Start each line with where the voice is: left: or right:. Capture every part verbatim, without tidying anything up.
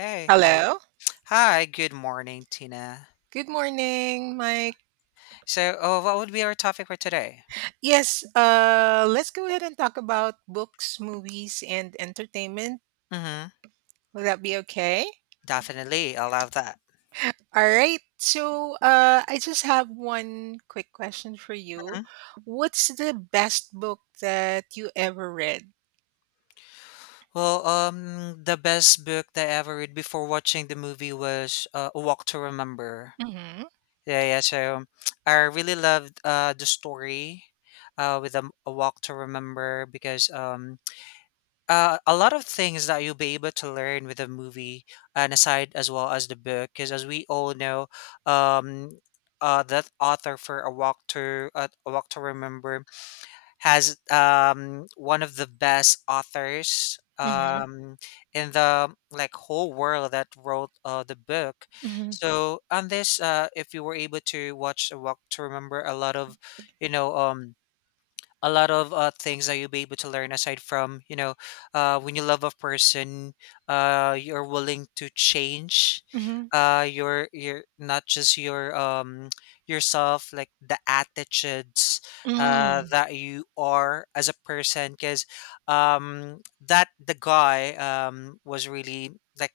left: Hey, hel-
right: Hello.
left: Hi, good morning, Tina.
right: Good morning, Mike.
left: So, uh, what would be our topic for today?
right: Yes, uh, let's go ahead and talk about books, movies, and entertainment.
left: Mm-hmm.
right: Will that be okay?
left: Definitely, I love that.
right: All right. So, uh, I just have one quick question for you.
left: Hmm.
right: What's the best book that you ever read?
left: Well, um, the best book that I ever read before watching the movie was uh, A Walk to Remember.
right: Mm-hmm.
left: Yeah, yeah. So, I really loved uh, the story uh, with um, A Walk to Remember because um, uh, a lot of things that you'll be able to learn with the movie and aside as well as the book because as we all know um uh, that author for a walk to uh, a walk to remember has um one of the best authors
right: Mm-hmm.
left: um in the like whole world that wrote uh, the book.
right: Mm-hmm.
left: So on this uh if you were able to watch a walk to remember, a lot of you know um a lot of uh, things that you'll be able to learn aside from you know uh, when you love a person, uh, you're willing to change
right: Mm-hmm.
left: uh, your your not just your um yourself, like the attitudes uh, that you are as a person. Because um, that the guy um, was really, like,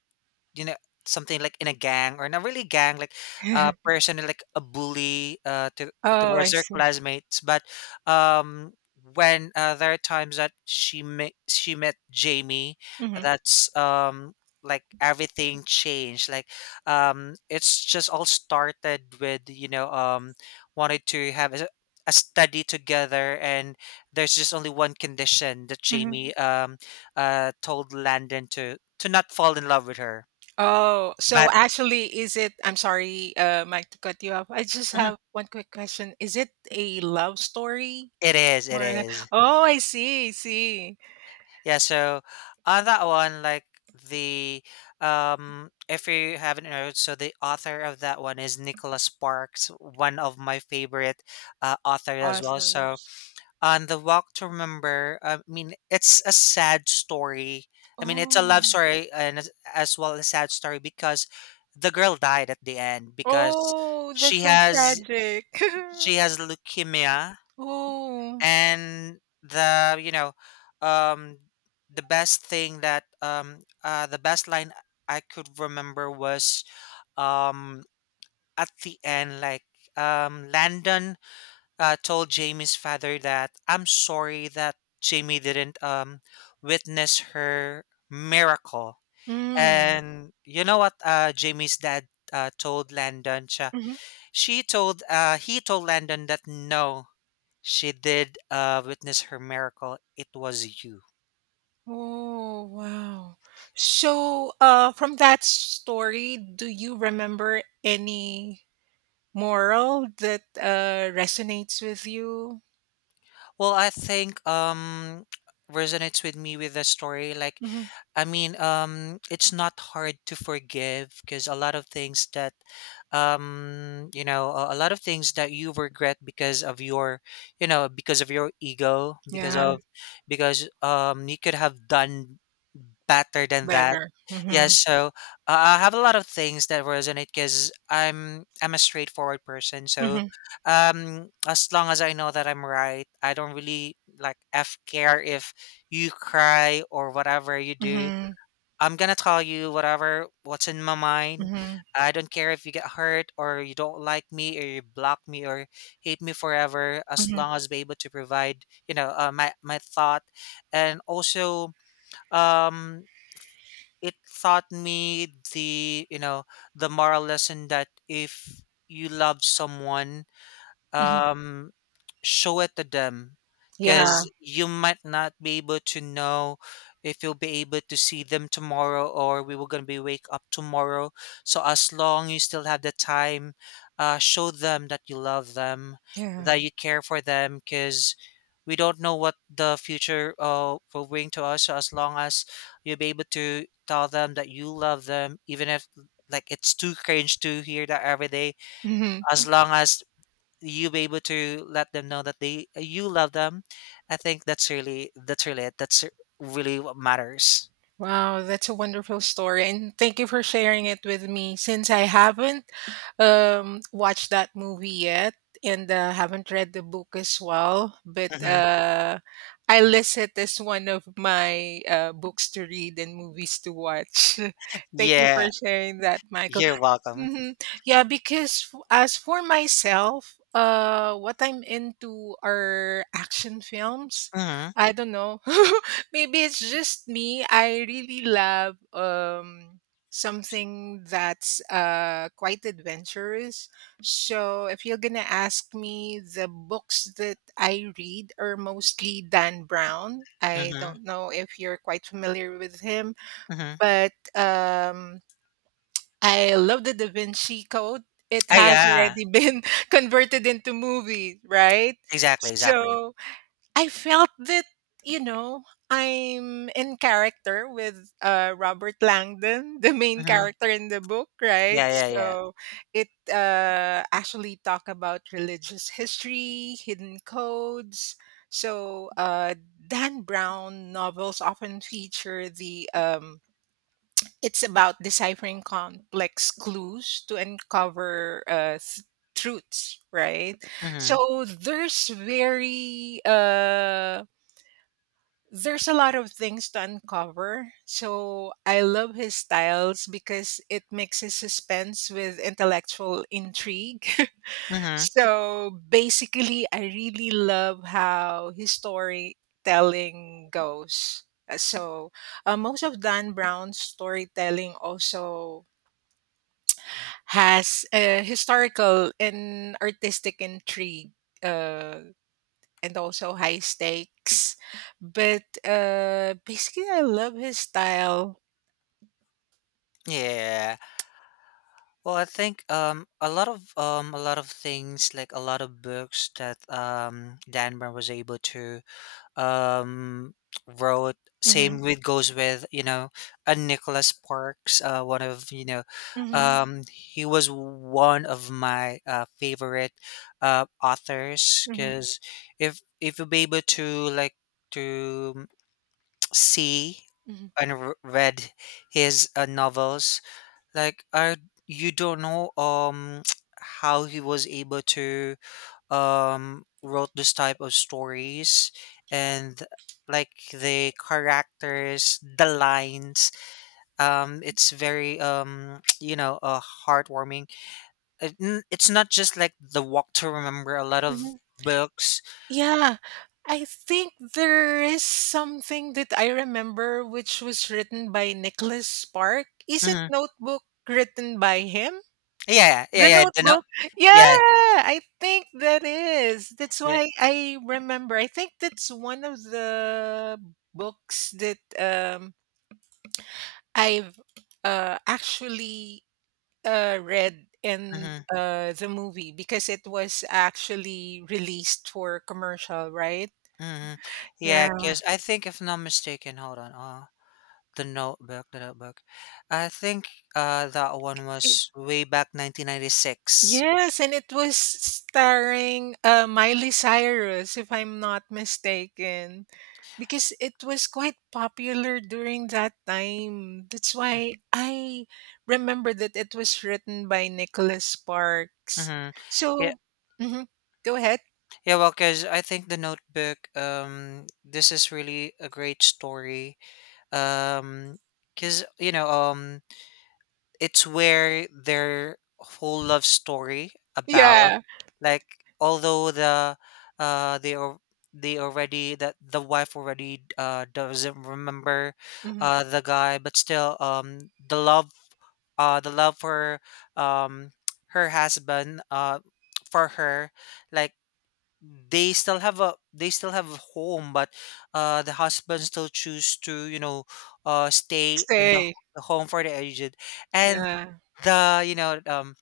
left: you know, something like in a gang, or not really gang, like a person like a bully uh, to,
right: Oh,
left: towards
right: I
left: their
right: see.
left: classmates. But um, when uh, there are times that she met she met Jamie,
right: Mm-hmm.
left: that's um, like everything changed. Like, um, it's just all started with you know um, wanted to have a, a study together, and there's just only one condition that
right: Mm-hmm.
left: Jamie um, uh, told Landon to to not fall in love with her.
right: Oh, so
left: But
right: actually, is it? I'm sorry, uh, Mike, to cut you off. I just
left: mhm,
right: have one quick question. Is it a love story?
left: it is, it
right: Or
left: is.
right: oh, I see, I see.
left: Yeah, so on that one, like, the um if you haven't heard, so the author of that one is Nicholas Sparks, one of my favorite uh, authors as well. So
right: Authors.
left: on The Walk to Remember, I mean, it's a sad story. I mean, it's a love
right: Oh,
left: story and as as well as a sad story because the girl died at the end because
right: oh,
left: she
right: that's so
left: has
right: tragic.
left: she has leukemia.
right: Oh,
left: And the, you know um the best thing that um uh the best line I could remember was, um at the end, like, um Landon uh, told Jamie's father that I'm sorry that jamie didn't um witness her miracle.
right: mm.
left: And you know what, uh Jamie's dad uh, told Landon siya-
right: Hmm.
left: she told, uh he told Landon that no, she did uh, witness her miracle. It was you.
right: Oh, wow. So, uh, from that story, do you remember any moral that uh resonates with you?
left: Well, I think um resonates with me with the story. Like,
right: Hmm.
left: I mean, um, it's not hard to forgive because a lot of things that, um, you know, a a lot of things that you regret because of your, you know, because of your ego, because
right: Yeah.
left: of, because um, you could have done better than that.
right: Better.
left: Yeah,
right: Mhm.
left: so uh, I have a lot of things that resonate because I'm I'm a straightforward person. So
right: Mhm.
left: um as long as I know that I'm right, I don't really like f care if you cry or whatever you do.
right: Mhm.
left: I'm gonna tell you whatever what's in my mind.
right: Mhm.
left: I don't care if you get hurt or you don't like me or you block me or hate me forever, as
right: Mhm.
left: long as be able to provide you know uh, my my thought. And also, um it taught me the, you know, the moral lesson that if you love someone
right: Mhm.
left: um, show it to them,
right: Yeah.
left: because you might not be able to know if you'll be able to see them tomorrow or we were going to be wake up tomorrow. So as long you still have the time, uh, show them that you love them,
right: Yeah.
left: that you care for them, because we don't know what the future uh, will bring to us. So as long as you'll be able to tell them that you love them, even if like it's too cringe to hear that every day,
right: Mhm.
left: as long as you be able to let them know that they uh, you love them, I think that's really, that's really it, that's really what matters.
right: Wow, that's a wonderful story. And thank you for sharing it with me, since I haven't um watched that movie yet and uh, haven't read the book as well, but
left: Hmm.
right: uh I list it as one of my uh, books to read and movies to watch. Thank you
left: Yeah,
right: for sharing that, Michael.
left: you're welcome.
right: Hmm. Yeah, because f- as for myself, uh what I'm into are action films.
left: Hmm.
right: I don't know, maybe it's just me. I really love um something that's, uh, quite adventurous. So if you're gonna ask me, the books that I read are mostly Dan Brown. I
left: Hmm.
right: don't know if you're quite familiar with him,
left: Hmm.
right: but, um, I love the Da Vinci Code. It
left: Oh
right: has
left: yeah,
right: already been converted into movie, right?
left: exactly, exactly.
right: So I felt that, you know, I'm in character with uh, Robert Langdon, the main
left: Hmm.
right: character in the book, right?
left: Yeah, yeah, yeah.
right: So it uh, actually talk about religious history, hidden codes. So uh, Dan Brown novels often feature the um, it's about deciphering complex clues to uncover uh, th- truths, right?
left: Hmm.
right: So there's very uh there's a lot of things to uncover. So I love his styles because it mixes suspense with intellectual intrigue.
left: Hmm.
right: So basically, I really love how his storytelling goes. Uh, So uh, most of Dan Brown's storytelling also has a historical and artistic intrigue. Uh, and also high stakes. But uh, basically, I love his style.
left: Yeah, well, I think um a lot of um a lot of things, like a lot of books that um Dan Brown was able to um wrote, same
right: Hmm.
left: with goes with, you know, a Nicholas Parks, uh one of, you know,
right: Hmm.
left: um he was one of my uh favorite uh authors,
right: Hmm.
left: because if if you'll be able to, like, to see
right: Hmm.
left: and r- read his uh, novels, like I you don't know um how he was able to um wrote this type of stories. And like the characters, the lines, um it's very um you know uh heartwarming. It- n- it's not just like the walk to remember, a lot of
right: Hmm.
left: books.
right: Yeah, I think there is something that I remember which was written by Nicholas Spark. Isn't
left: Hmm.
right: Notebook written by him?
left: Yeah, yeah,
right: The
left: yeah, the no-
right: Notebook. Yeah,
left: yeah,
right: I think that is. That's
left: yeah.
right: why I remember. I think that's one of the books that um I've uh, actually uh, read in
left: Hmm.
right: uh, the movie, because it was actually released for commercial, right?
left: Hmm.
right: Yeah.
left: Yeah, because I think if not mistaken, hold on, uh the notebook, the notebook, I think uh that one
right: It,
left: was way back nineteen ninety-six.
right: yes, and it was starring uh, Miley Cyrus, if I'm not mistaken, because it was quite popular during that time. That's why I remember that it was written by Nicholas Sparks.
left: Mm-hmm. Yeah,
right: So, mhm, go ahead.
left: yeah. Well, because I think the Notebook. Um, this is really a great story. Um, because you know, um, it's where their whole love story about,
right: Yeah.
left: like, although the, uh, they al- they already that the wife already uh doesn't remember, uh, the guy, but still, um, the love, uh, the love for, um, her husband, uh, for her, like, they still have a they still have a home, but uh the husband still choose to you know uh stay in the,
right: Stay.
left: the home for the aged. And
right: Yeah.
left: the, you know um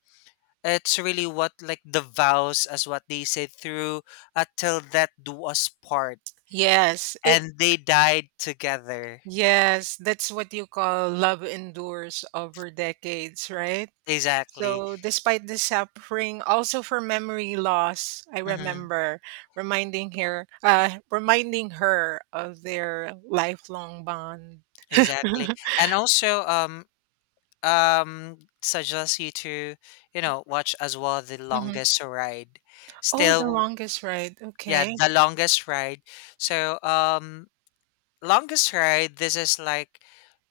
left: it's really what, like the vows as what they say through, until that do us part,
right: Yes. It
left: and they died together.
right: yes, that's what you call love endures over decades, right?
left: Exactly.
right: So despite the suffering, also for memory loss, I
left: Hmm.
right: remember reminding her uh reminding her of their lifelong bond.
left: Exactly. And also um um suggest you to, you know, watch as well The
right: Mhm.
left: Longest Ride.
right: Oh, the
left: Still.
right: longest ride.
left: Yeah,
right: Okay.
left: The Longest Ride. So, um, longest ride, this is like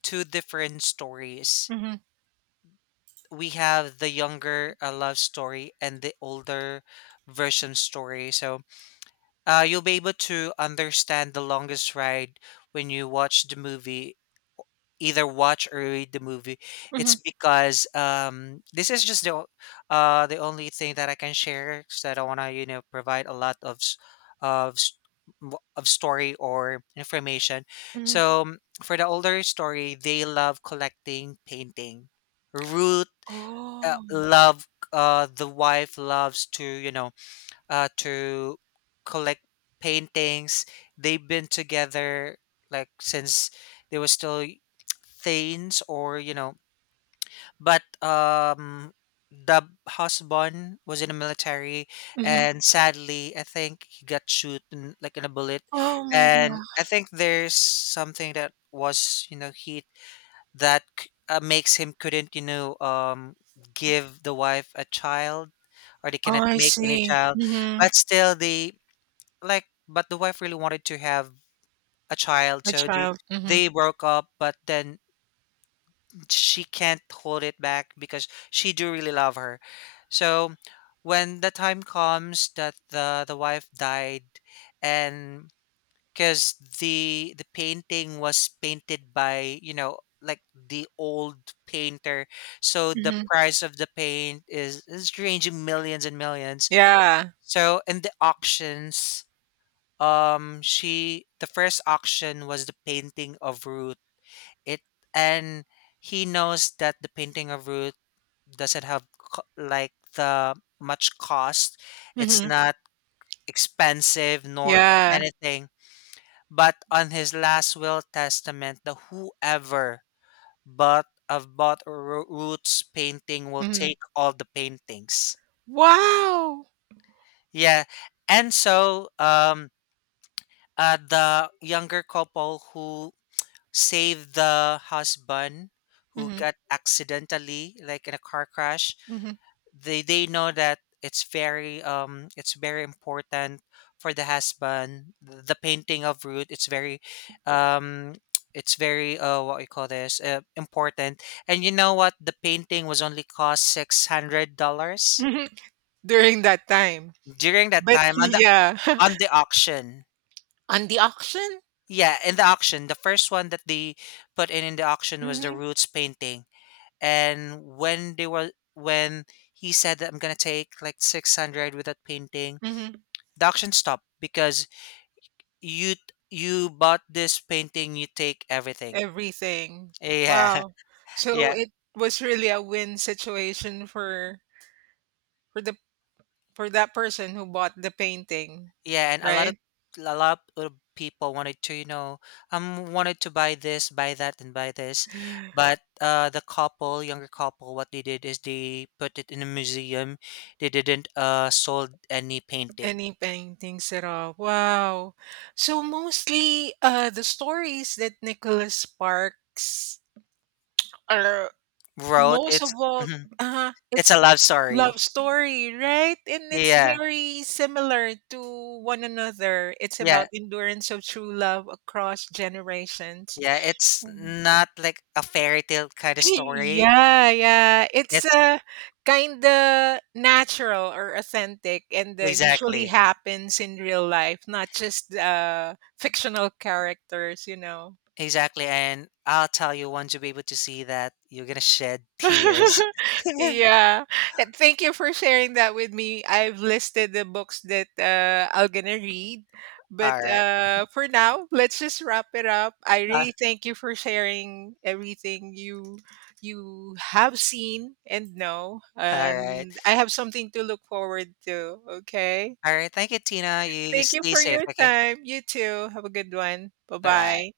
left: two different stories.
right: Hmm.
left: We have the younger uh, love story and the older version story. So, uh, you'll be able to understand the longest ride when you watch the movie, either watch or read the movie.
right: Hmm.
left: It's because um, this is just the o- uh, the only thing that I can share. So I don't want to you know provide a lot of s- of s- w- of story or information.
right: Hmm.
left: So um, for the older story, they love collecting painting. Ruth uh,
right: Oh.
left: love uh, The wife loves to you know uh, to collect paintings. They've been together like since they were still y- teens, or you know. But um, the husband was in the military,
right: Hmm.
left: and sadly, I think he got shot in, like in a bullet.
right: Oh my
left: And I
right: God.
left: think there's something that was you know he that c- uh, makes him couldn't you know um give the wife a child, or they
right: Oh,
left: cannot
right: I
left: make any
right: see.
left: child.
right: Hmm.
left: But still they, like, but the wife really wanted to have a child,
right: A
left: so they,
right: child. Hmm.
left: they broke up, but then she can't hold it back because she do really love her. So when the time comes that the the wife died, and because the the painting was painted by, you know, like the old painter, so the
right: Hmm.
left: price of the paint is is ranging millions and millions.
right: Yeah.
left: So in the auctions, um she the first auction was the painting of Ruth. It and He knows that the painting of Ruth doesn't have co- like the much cost, it's
right: Mhm.
left: not expensive nor
right: Yeah.
left: anything. But on his last will testament, the whoever bought of bought Ru- Ruth's painting will
right: Mhm.
left: take all the paintings.
right: Wow!
left: Yeah. And so um uh, the younger couple who save the husband, who
right: Mhm,
left: got accidentally like in a car crash,
right: mhm, mhm.
left: they they know that it's very um it's very important for the husband. The painting of Ruth, it's very um it's very uh what we call this, uh, important. And you know what, the painting was only cost six hundred dollars
right: During that time.
left: during that
right: But
left: time. On the
right: yeah.
left: on the auction,
right: On the auction?
left: yeah, in the auction, the first one that they put in in the auction was the
right: Mhm,
left: roots painting. And when they were when he said that I'm gonna take like six hundred with that painting,
right: mhm.
left: the auction stopped because you you bought this painting, you take everything.
right: Everything.
left: Yeah,
right: Wow. So
left: yeah,
right: it was really a win situation for for the for that person who bought the painting,
left: yeah, and a lot of
right: right?
left: a lot of people wanted to you know um wanted to buy this, buy that, and buy this, but uh the couple, younger couple, what they did is they put it in a museum. They didn't uh sold any painting.
right: Any paintings at all. Wow. So mostly uh the stories that Nicholas Sparks are
left: Wrote
right: Most of
left: it's
right: all, uh
left: it's a
right: it's
left: love
right: love
left: story.
right: story, right? And it's
left: Yeah,
right: very similar to one another. It's
left: yeah,
right: about endurance of true love across generations.
left: yeah. It's
right: Mm.
left: not like a fairy tale kind of story.
right: Yeah, yeah. It's
left: It's
right: uh, kind of natural or authentic and uh, usually
left: exactly,
right: happens in real life, not just uh, fictional characters, you know.
left: exactly. And I'll tell you, once you'll be able to see that, you're gonna shed tears.
right: Yeah. And thank you for sharing that with me. I've listed the books that uh, I'm gonna read. But
left: All right.
right: uh, for now, let's just wrap it up. I
left: Uh,
right: really thank you for sharing everything you you have seen and know.
left: all right.
right: And I have something to look forward to. Okay.
left: All right. Thank you, Tina. You
right: Thank you
left: stay
right: for
left: safe.
right: your
left: Okay.
right: time. You too. Have a good one. Bye
left: Bye bye.
right: bye.